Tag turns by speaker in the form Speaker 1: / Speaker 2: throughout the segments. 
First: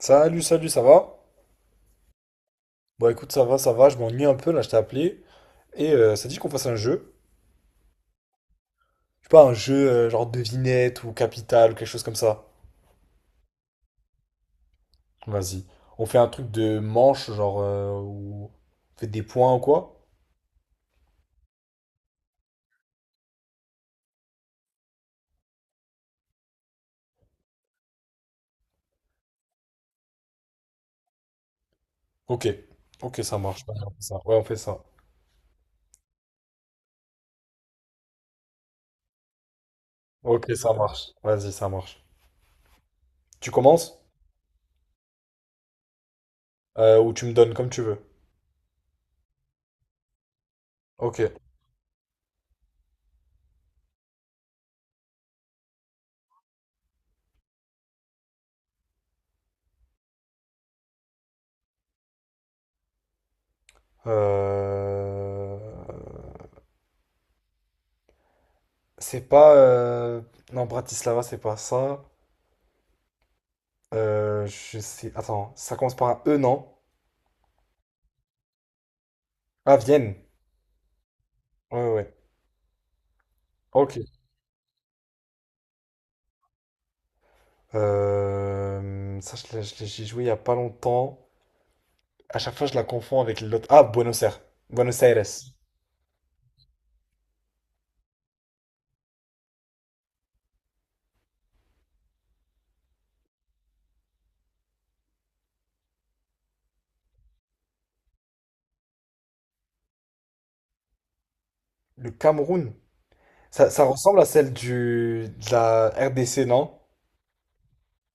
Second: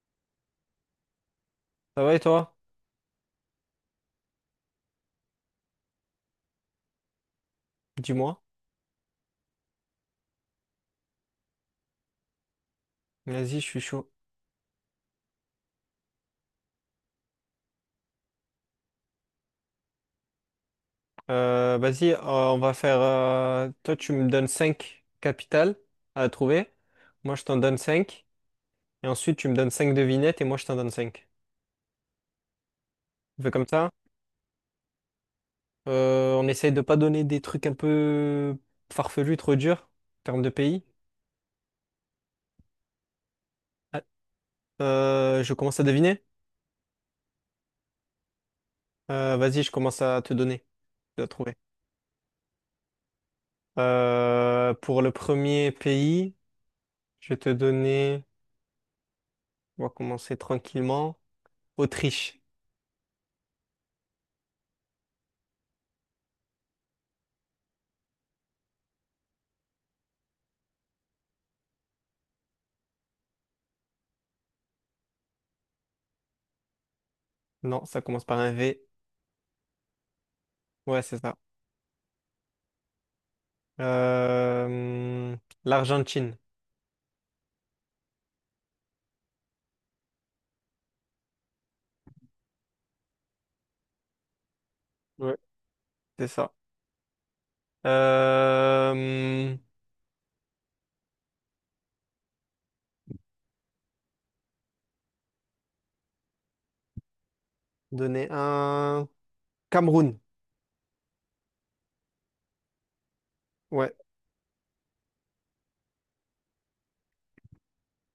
Speaker 1: Salut, salut, ça va?
Speaker 2: Ça va et toi?
Speaker 1: Bon, écoute, ça va, je m'ennuie un peu, là, je t'ai appelé. Et ça dit qu'on fasse un jeu.
Speaker 2: Dis-moi.
Speaker 1: Je sais pas, un jeu genre devinette ou capital ou quelque chose comme ça.
Speaker 2: Vas-y, je suis chaud.
Speaker 1: Vas-y. On fait un truc de manche, genre, où on fait des points ou quoi?
Speaker 2: Vas-y, on va faire. Toi, tu me donnes 5 capitales à trouver. Moi, je t'en donne 5. Et ensuite, tu me donnes 5 devinettes et moi, je t'en donne cinq.
Speaker 1: Ok. Ok, ça
Speaker 2: On fait
Speaker 1: marche.
Speaker 2: comme
Speaker 1: Vas-y, on
Speaker 2: ça.
Speaker 1: fait ça. Ouais, on fait ça.
Speaker 2: On essaye de pas donner des trucs un peu farfelus, trop durs, en termes
Speaker 1: Ok,
Speaker 2: de
Speaker 1: ça
Speaker 2: pays.
Speaker 1: marche. Vas-y, ça marche. Tu commences?
Speaker 2: Ah, je commence à deviner.
Speaker 1: Ou tu me donnes comme tu veux.
Speaker 2: Vas-y, je commence à te donner. Tu
Speaker 1: Ok.
Speaker 2: dois trouver. Pour le premier pays, je vais te donner. On va commencer tranquillement. Autriche.
Speaker 1: Euh... C'est pas... Non, Bratislava, c'est pas ça. Je sais. Attends, ça commence par un E, non?
Speaker 2: Non, ça commence par un V.
Speaker 1: Ah, Vienne.
Speaker 2: Ouais, c'est ça.
Speaker 1: Ouais, ouais, ouais. Ok.
Speaker 2: Euh, L'Argentine.
Speaker 1: Ça, j'y joué il y a pas longtemps. À chaque fois, je la confonds avec l'autre. Ah, Buenos Aires. Buenos Aires.
Speaker 2: Ouais. C'est ça. Euh, Donner un Cameroun.
Speaker 1: Le Cameroun. Ça
Speaker 2: Ouais.
Speaker 1: ressemble à celle de la RDC, non?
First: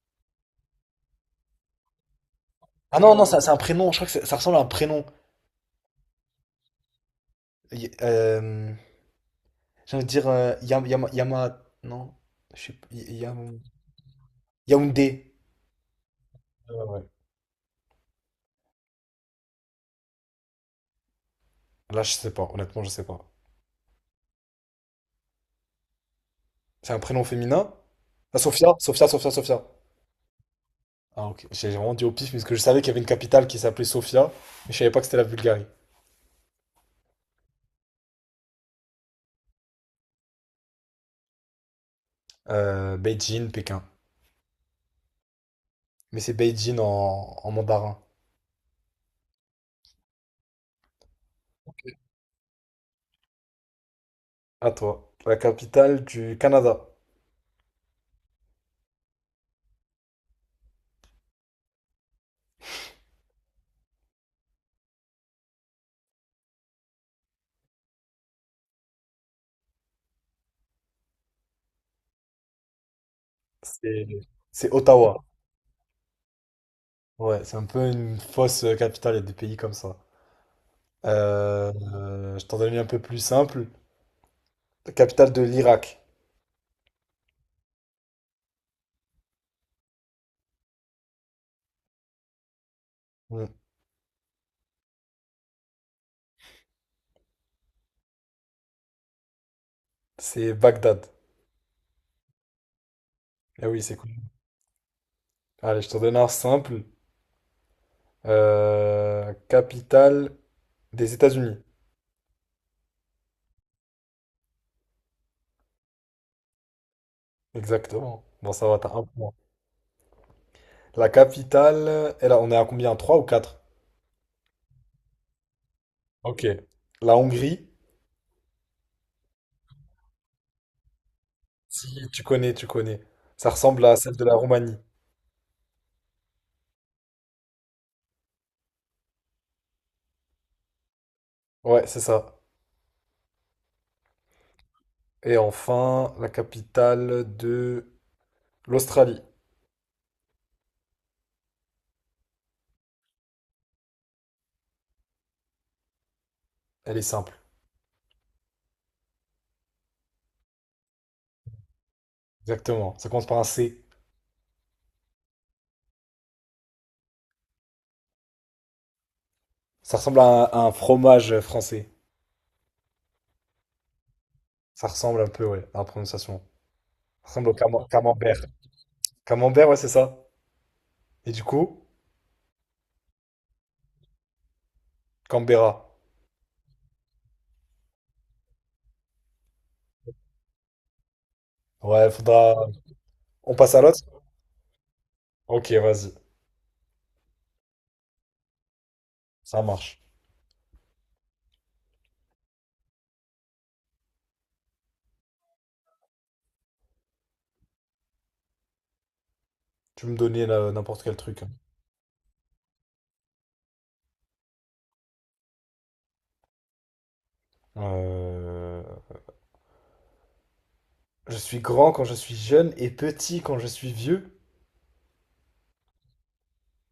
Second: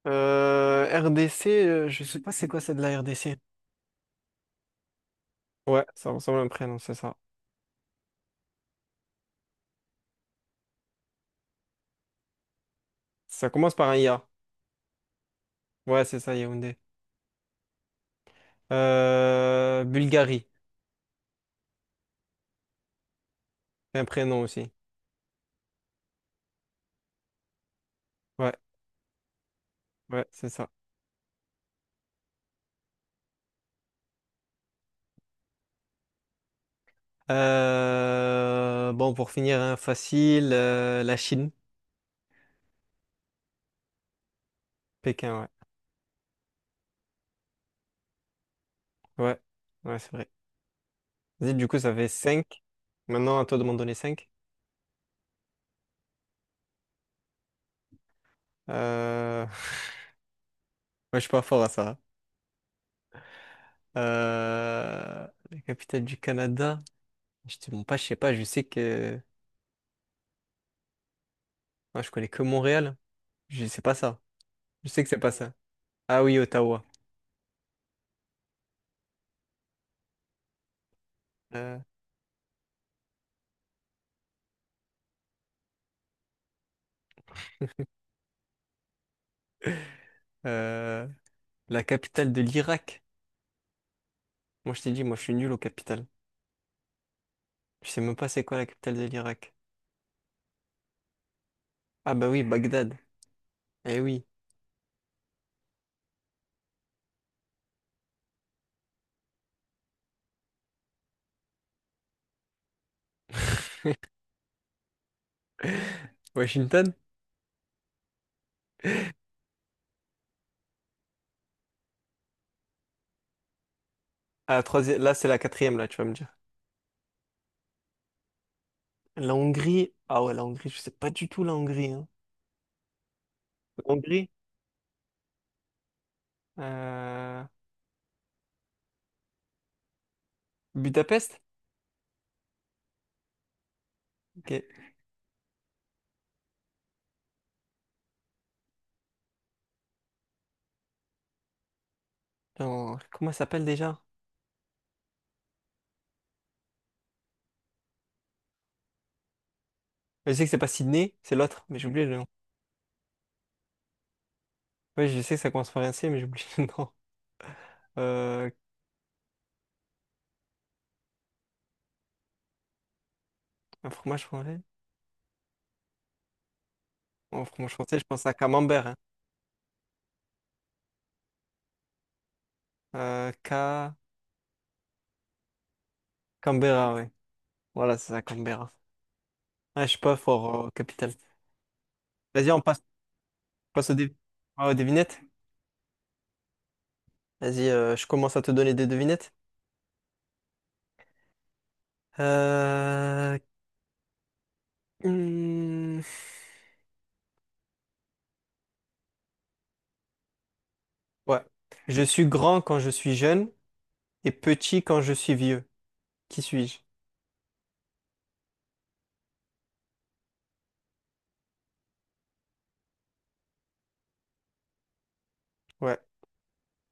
Speaker 2: RDC, je sais pas c'est quoi c'est de
Speaker 1: Ah
Speaker 2: la
Speaker 1: non, non,
Speaker 2: RDC.
Speaker 1: ça, c'est un prénom. Je crois que ça ressemble à un prénom.
Speaker 2: Ouais, ça ressemble à un prénom, c'est ça.
Speaker 1: Y- Euh, j'ai envie de dire Non. Je sais pas.
Speaker 2: Ça commence par un IA.
Speaker 1: Yaoundé.
Speaker 2: Ouais, c'est ça,
Speaker 1: Ouais,
Speaker 2: Yaoundé.
Speaker 1: ouais.
Speaker 2: Bulgarie,
Speaker 1: Là, je sais pas. Honnêtement, je sais pas.
Speaker 2: un prénom aussi.
Speaker 1: C'est un prénom féminin? Ah,
Speaker 2: Ouais,
Speaker 1: Sofia, Sofia, Sofia, Sofia.
Speaker 2: ouais, c'est ça.
Speaker 1: Ah, ok. J'ai vraiment dit au pif, parce que je savais qu'il y avait une capitale qui s'appelait Sofia, mais je savais pas que c'était la Bulgarie.
Speaker 2: Bon, pour finir, hein, facile, la Chine.
Speaker 1: Beijing, Pékin.
Speaker 2: Pékin, ouais.
Speaker 1: Mais c'est Beijing en mandarin.
Speaker 2: Ouais, ouais, c'est vrai. Vas-y, du coup, ça fait 5. Maintenant, à toi de m'en donner 5.
Speaker 1: À toi. La capitale du Canada.
Speaker 2: Euh... Moi, je suis pas fort à ça, hein. La capitale du Canada. Je te bon, pas, je sais pas, je sais que... Moi, je connais que Montréal. Je sais pas
Speaker 1: C'est
Speaker 2: ça.
Speaker 1: c'est
Speaker 2: Je sais que c'est
Speaker 1: Ottawa.
Speaker 2: pas ça. Ah oui, Ottawa.
Speaker 1: Ouais, c'est un peu une fausse capitale, il y a des pays comme ça.
Speaker 2: Euh...
Speaker 1: Je t'en donne une un peu plus simple. La capitale de l'Irak.
Speaker 2: euh, La capitale de l'Irak.
Speaker 1: Hmm.
Speaker 2: Moi, je t'ai dit, moi, je suis nul aux capitales. Je sais même pas c'est quoi la capitale de l'Irak.
Speaker 1: C'est Bagdad.
Speaker 2: Ah bah oui, Bagdad.
Speaker 1: Eh oui, c'est
Speaker 2: Eh
Speaker 1: cool.
Speaker 2: oui.
Speaker 1: Allez, je t'en donne un simple. Capitale des États-Unis.
Speaker 2: Washington?
Speaker 1: Exactement. Bon, ça va, t'as un point. La capitale, on est à combien? 3 ou quatre.
Speaker 2: Ah, troisième... Là, c'est la quatrième, là, tu vas me dire.
Speaker 1: Ok. La Hongrie,
Speaker 2: La Hongrie, ah ouais, la Hongrie, je sais pas du tout la Hongrie, hein.
Speaker 1: si tu connais, tu connais. Ça
Speaker 2: La
Speaker 1: ressemble à celle de
Speaker 2: Hongrie,
Speaker 1: la Roumanie.
Speaker 2: euh, Budapest?
Speaker 1: Ouais, c'est ça.
Speaker 2: Ok.
Speaker 1: Et enfin, la capitale de l'Australie.
Speaker 2: Non, comment ça s'appelle déjà?
Speaker 1: Elle est simple.
Speaker 2: Je sais que c'est pas Sydney, c'est l'autre, mais j'ai oublié le nom.
Speaker 1: Exactement. Ça commence par un C.
Speaker 2: Ouais, je sais que ça commence par un C, mais j'ai oublié le nom. Euh,
Speaker 1: Ça ressemble à à un fromage français.
Speaker 2: un fromage français?
Speaker 1: Ça ressemble un peu, ouais, à la prononciation. Ça
Speaker 2: Un
Speaker 1: ressemble au
Speaker 2: fromage français, je pense à
Speaker 1: camembert.
Speaker 2: Camembert, hein.
Speaker 1: Camembert, ouais, c'est ça. Et du coup,
Speaker 2: Euh, Ca-
Speaker 1: Canberra.
Speaker 2: Canberra, ouais. Voilà, c'est ça, Canberra. Ah, je suis pas fort capital.
Speaker 1: Ouais,
Speaker 2: Vas-y,
Speaker 1: faudra.
Speaker 2: on passe,
Speaker 1: On passe à
Speaker 2: passe aux,
Speaker 1: l'autre?
Speaker 2: dé- aux devinettes.
Speaker 1: Ok, vas-y.
Speaker 2: Vas-y, je commence à te donner des devinettes.
Speaker 1: Ça marche.
Speaker 2: Euh... hmm.
Speaker 1: Tu me donnais là, n'importe quel
Speaker 2: Ouais.
Speaker 1: truc, hein.
Speaker 2: Je suis grand quand je suis jeune et petit quand je suis vieux. Qui suis-je?
Speaker 1: Euh, je suis grand quand je suis jeune et petit quand je suis vieux.
Speaker 2: Ouais.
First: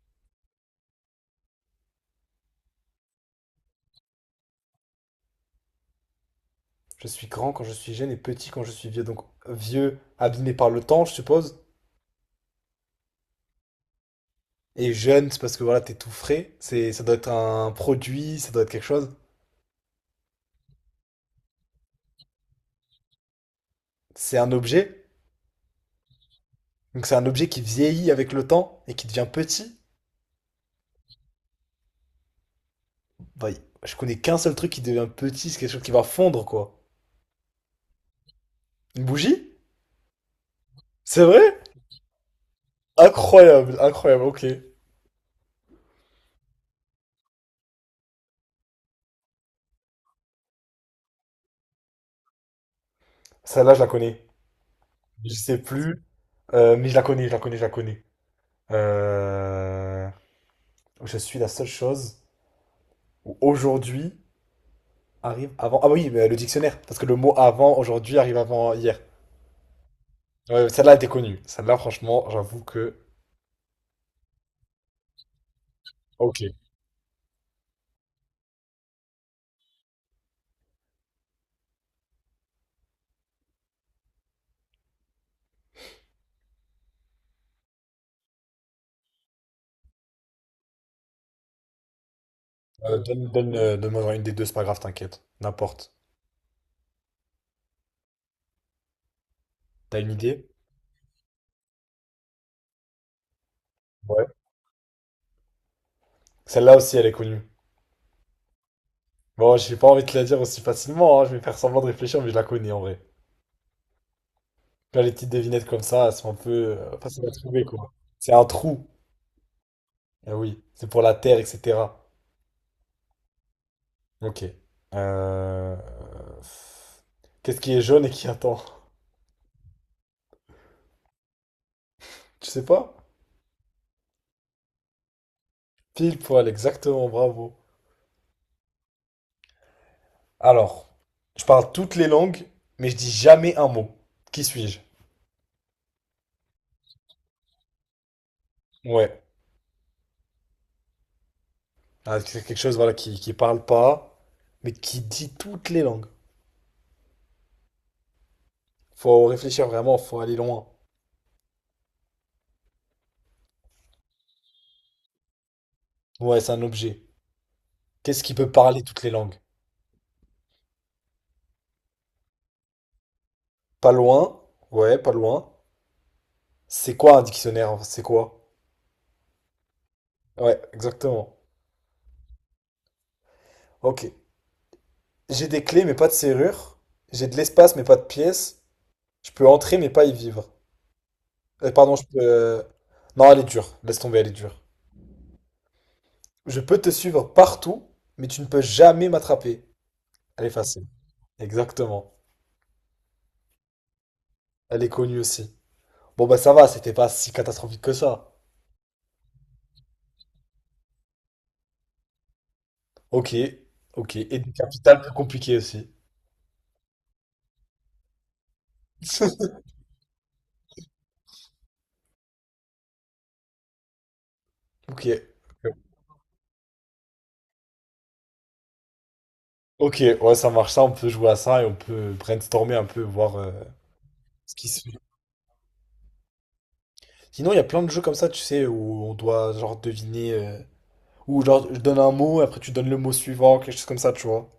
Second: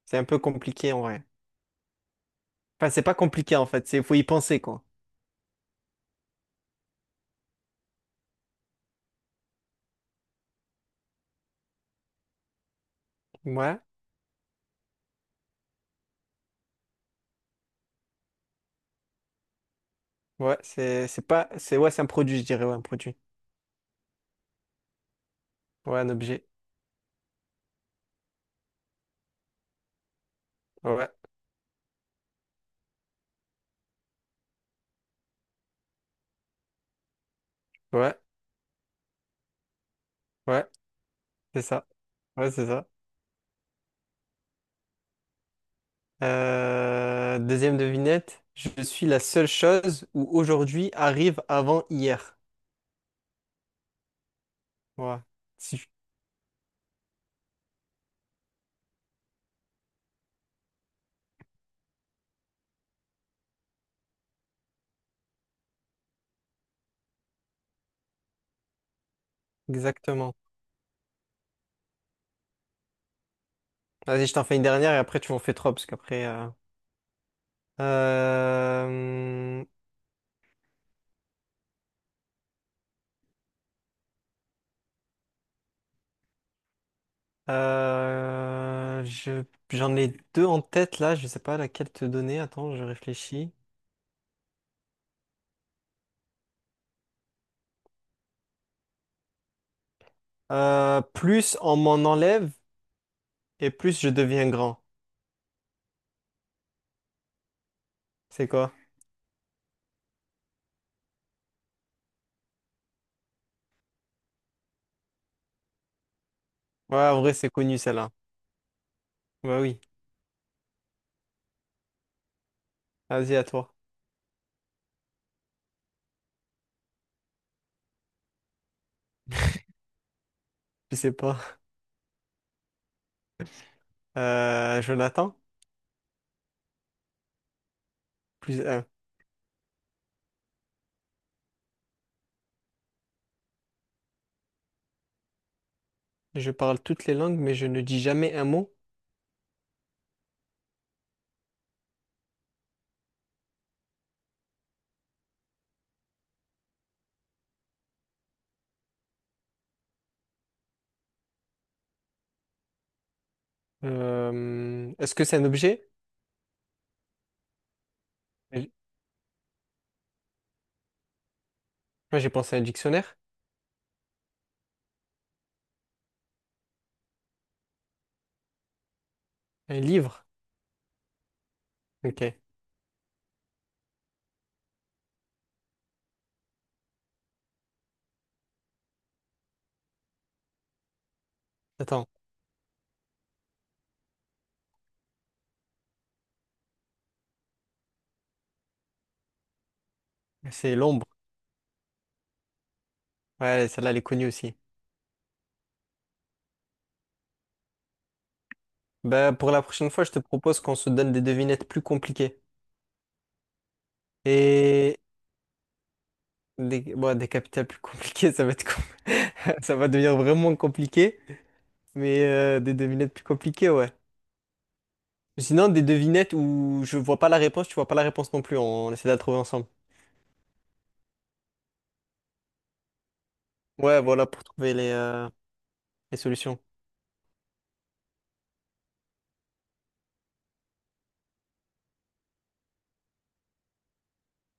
Speaker 2: C'est un peu compliqué en vrai. Enfin, c'est pas compliqué en fait, c'est faut y penser quoi.
Speaker 1: Je suis grand quand je suis jeune et petit quand je suis vieux. Donc vieux, abîmé par le temps, je suppose.
Speaker 2: Ouais.
Speaker 1: Et jeune, c'est parce que voilà, t'es tout frais. Ça doit être un produit, ça doit être quelque chose.
Speaker 2: Ouais, c'est pas c'est ouais, c'est un produit, je dirais, ouais, un produit.
Speaker 1: C'est un objet.
Speaker 2: Ouais, un objet.
Speaker 1: Donc c'est un objet qui vieillit avec le temps et qui devient petit.
Speaker 2: Ouais.
Speaker 1: Bah, je connais qu'un seul truc qui devient petit, c'est quelque chose qui va fondre, quoi.
Speaker 2: Ouais.
Speaker 1: Une bougie?
Speaker 2: Ouais,
Speaker 1: C'est vrai?
Speaker 2: c'est ça. Ouais, c'est ça.
Speaker 1: Incroyable, incroyable, ok.
Speaker 2: Deuxième devinette, je suis la seule chose où aujourd'hui arrive avant hier.
Speaker 1: Celle-là, je la connais.
Speaker 2: Ouais.
Speaker 1: Je sais
Speaker 2: Si-
Speaker 1: plus. Mais je la connais, je la connais, je la connais. Euh, Je suis la seule chose où aujourd'hui arrive avant. Ah oui, mais le dictionnaire. Parce que le mot avant aujourd'hui arrive avant hier.
Speaker 2: Exactement.
Speaker 1: Ouais, celle-là était connue. Celle-là, franchement, j'avoue que.
Speaker 2: Vas-y, je t'en fais une dernière et après tu m'en fais trois parce qu'après
Speaker 1: Ok.
Speaker 2: Euh, euh, je- j'en ai deux en tête là, je sais pas laquelle te donner. Attends, je
Speaker 1: Donne,
Speaker 2: réfléchis.
Speaker 1: donne, donne-moi une des deux, c'est pas grave, t'inquiète. N'importe. T'as une idée?
Speaker 2: Plus on m'en enlève et plus je
Speaker 1: Ouais.
Speaker 2: deviens grand.
Speaker 1: Celle-là aussi, elle est connue.
Speaker 2: C'est quoi?
Speaker 1: Bon, j'ai pas envie de te la dire aussi facilement, hein. Je vais faire semblant de réfléchir, mais je la connais en vrai. Là, les petites devinettes comme ça, elles sont un peu
Speaker 2: Ouais, en
Speaker 1: faciles à
Speaker 2: vrai, c'est
Speaker 1: trouver,
Speaker 2: connu
Speaker 1: quoi.
Speaker 2: celle-là.
Speaker 1: C'est un trou.
Speaker 2: Bah oui,
Speaker 1: Ah oui, c'est pour la terre, etc.
Speaker 2: vas-y à toi.
Speaker 1: Ok. Euh, qu'est-ce qui est jaune et qui attend?
Speaker 2: Je sais pas.
Speaker 1: Tu sais pas?
Speaker 2: Jonathan,
Speaker 1: Pile poil, exactement, bravo.
Speaker 2: plus un.
Speaker 1: Alors, je parle toutes les langues, mais je dis jamais un mot. Qui suis-je?
Speaker 2: Je parle toutes les langues, mais je ne dis jamais un mot.
Speaker 1: Ouais. Ah, c'est quelque chose, voilà, qui parle pas, mais qui dit toutes les langues. Faut réfléchir vraiment, faut aller loin.
Speaker 2: Est-ce que c'est un objet?
Speaker 1: Ouais, c'est un objet. Qu'est-ce qui peut
Speaker 2: Moi,
Speaker 1: parler toutes les langues?
Speaker 2: j'ai pensé à un dictionnaire.
Speaker 1: Pas loin. Ouais, pas loin. C'est quoi un dictionnaire? C'est quoi?
Speaker 2: Un livre.
Speaker 1: Ouais, exactement.
Speaker 2: Ok.
Speaker 1: Ok. J'ai des clés mais pas de serrure. J'ai de l'espace mais pas de pièces. Je peux entrer mais pas y vivre. Pardon, je
Speaker 2: Attends,
Speaker 1: peux... Non, elle est dure. Laisse tomber, elle est dure. Je peux te suivre partout, mais tu ne peux jamais m'attraper. Elle est
Speaker 2: c'est
Speaker 1: facile.
Speaker 2: l'ombre.
Speaker 1: Exactement.
Speaker 2: Ouais, celle-là, elle est connue aussi.
Speaker 1: Elle est connue aussi. Bon bah ça va, c'était pas si catastrophique que ça.
Speaker 2: Bah, pour la prochaine fois, je te propose qu'on se donne des devinettes plus compliquées.
Speaker 1: Ok, ok. Et des capitales
Speaker 2: Et
Speaker 1: plus compliquées aussi.
Speaker 2: des, bon, des capitales plus compliquées, ça va être com- ça va devenir vraiment compliqué. Mais des devinettes plus compliquées, ouais.
Speaker 1: Ok.
Speaker 2: Sinon, des devinettes où je vois pas la réponse, tu vois pas la réponse non plus. On essaie de la trouver ensemble.
Speaker 1: Ok, ouais, ça marche ça, on peut jouer à ça et on peut brainstormer un peu, voir
Speaker 2: Ouais, voilà, pour
Speaker 1: ce qui
Speaker 2: trouver
Speaker 1: se
Speaker 2: les,
Speaker 1: fait.
Speaker 2: euh, les solutions.
Speaker 1: Sinon, il y a plein de jeux comme ça, tu sais, où on doit genre deviner. Ou genre, je donne un mot, après tu donnes le mot suivant, quelque chose comme ça, tu vois.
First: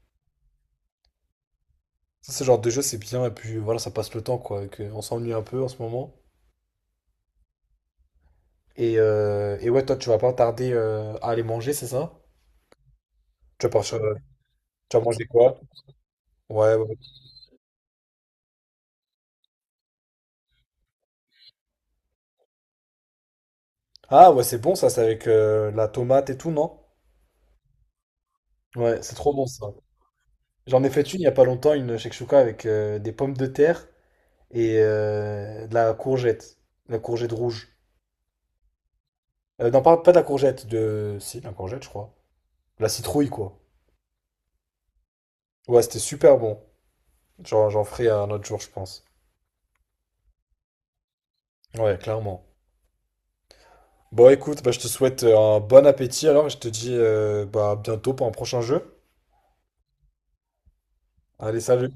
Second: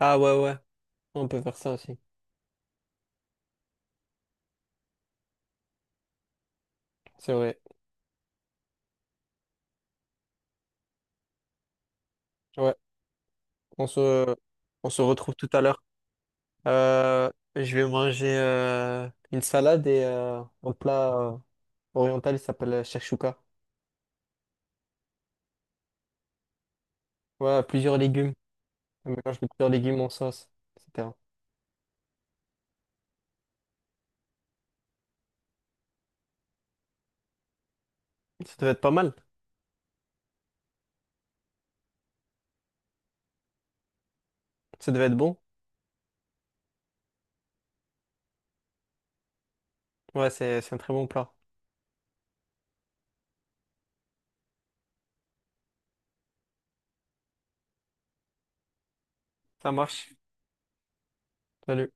Speaker 2: Ah ouais, ouais, on peut faire ça aussi.
Speaker 1: Ça, c'est genre de jeu, c'est bien, et puis voilà, ça passe le temps, quoi. On s'ennuie un peu en ce moment.
Speaker 2: C'est vrai.
Speaker 1: Et ouais, toi, tu vas pas tarder à aller manger, c'est ça?
Speaker 2: Ouais,
Speaker 1: Tu vas
Speaker 2: on
Speaker 1: partir,
Speaker 2: se, on
Speaker 1: tu vas
Speaker 2: se
Speaker 1: manger
Speaker 2: retrouve tout
Speaker 1: quoi?
Speaker 2: à l'heure.
Speaker 1: Ouais, ouais.
Speaker 2: Euh, je vais manger une salade et un plat, oriental, ça s'appelle shakshuka.
Speaker 1: Ah, ouais, c'est bon, ça, c'est avec la tomate et tout, non?
Speaker 2: Ouais, plusieurs légumes.
Speaker 1: Ouais,
Speaker 2: On
Speaker 1: c'est trop
Speaker 2: mélange
Speaker 1: bon,
Speaker 2: de
Speaker 1: ça.
Speaker 2: plusieurs légumes en sauce,
Speaker 1: J'en ai fait
Speaker 2: etc.
Speaker 1: une il y a pas longtemps, une shakshuka avec des pommes de terre et de la courgette. La courgette rouge.
Speaker 2: Ça devait être pas mal.
Speaker 1: Pas de la courgette, de... Si, de la courgette, je crois. La citrouille, quoi.
Speaker 2: Ça devait être bon.
Speaker 1: Ouais, c'était super bon. Genre, j'en ferai un autre jour, je pense.
Speaker 2: Ouais, c'est un très bon plat.
Speaker 1: Ouais, clairement. Bon, écoute, bah, je te souhaite un bon appétit alors et je te dis bah, à bientôt pour un prochain jeu.
Speaker 2: Ça marche.
Speaker 1: Allez, salut!
Speaker 2: Salut.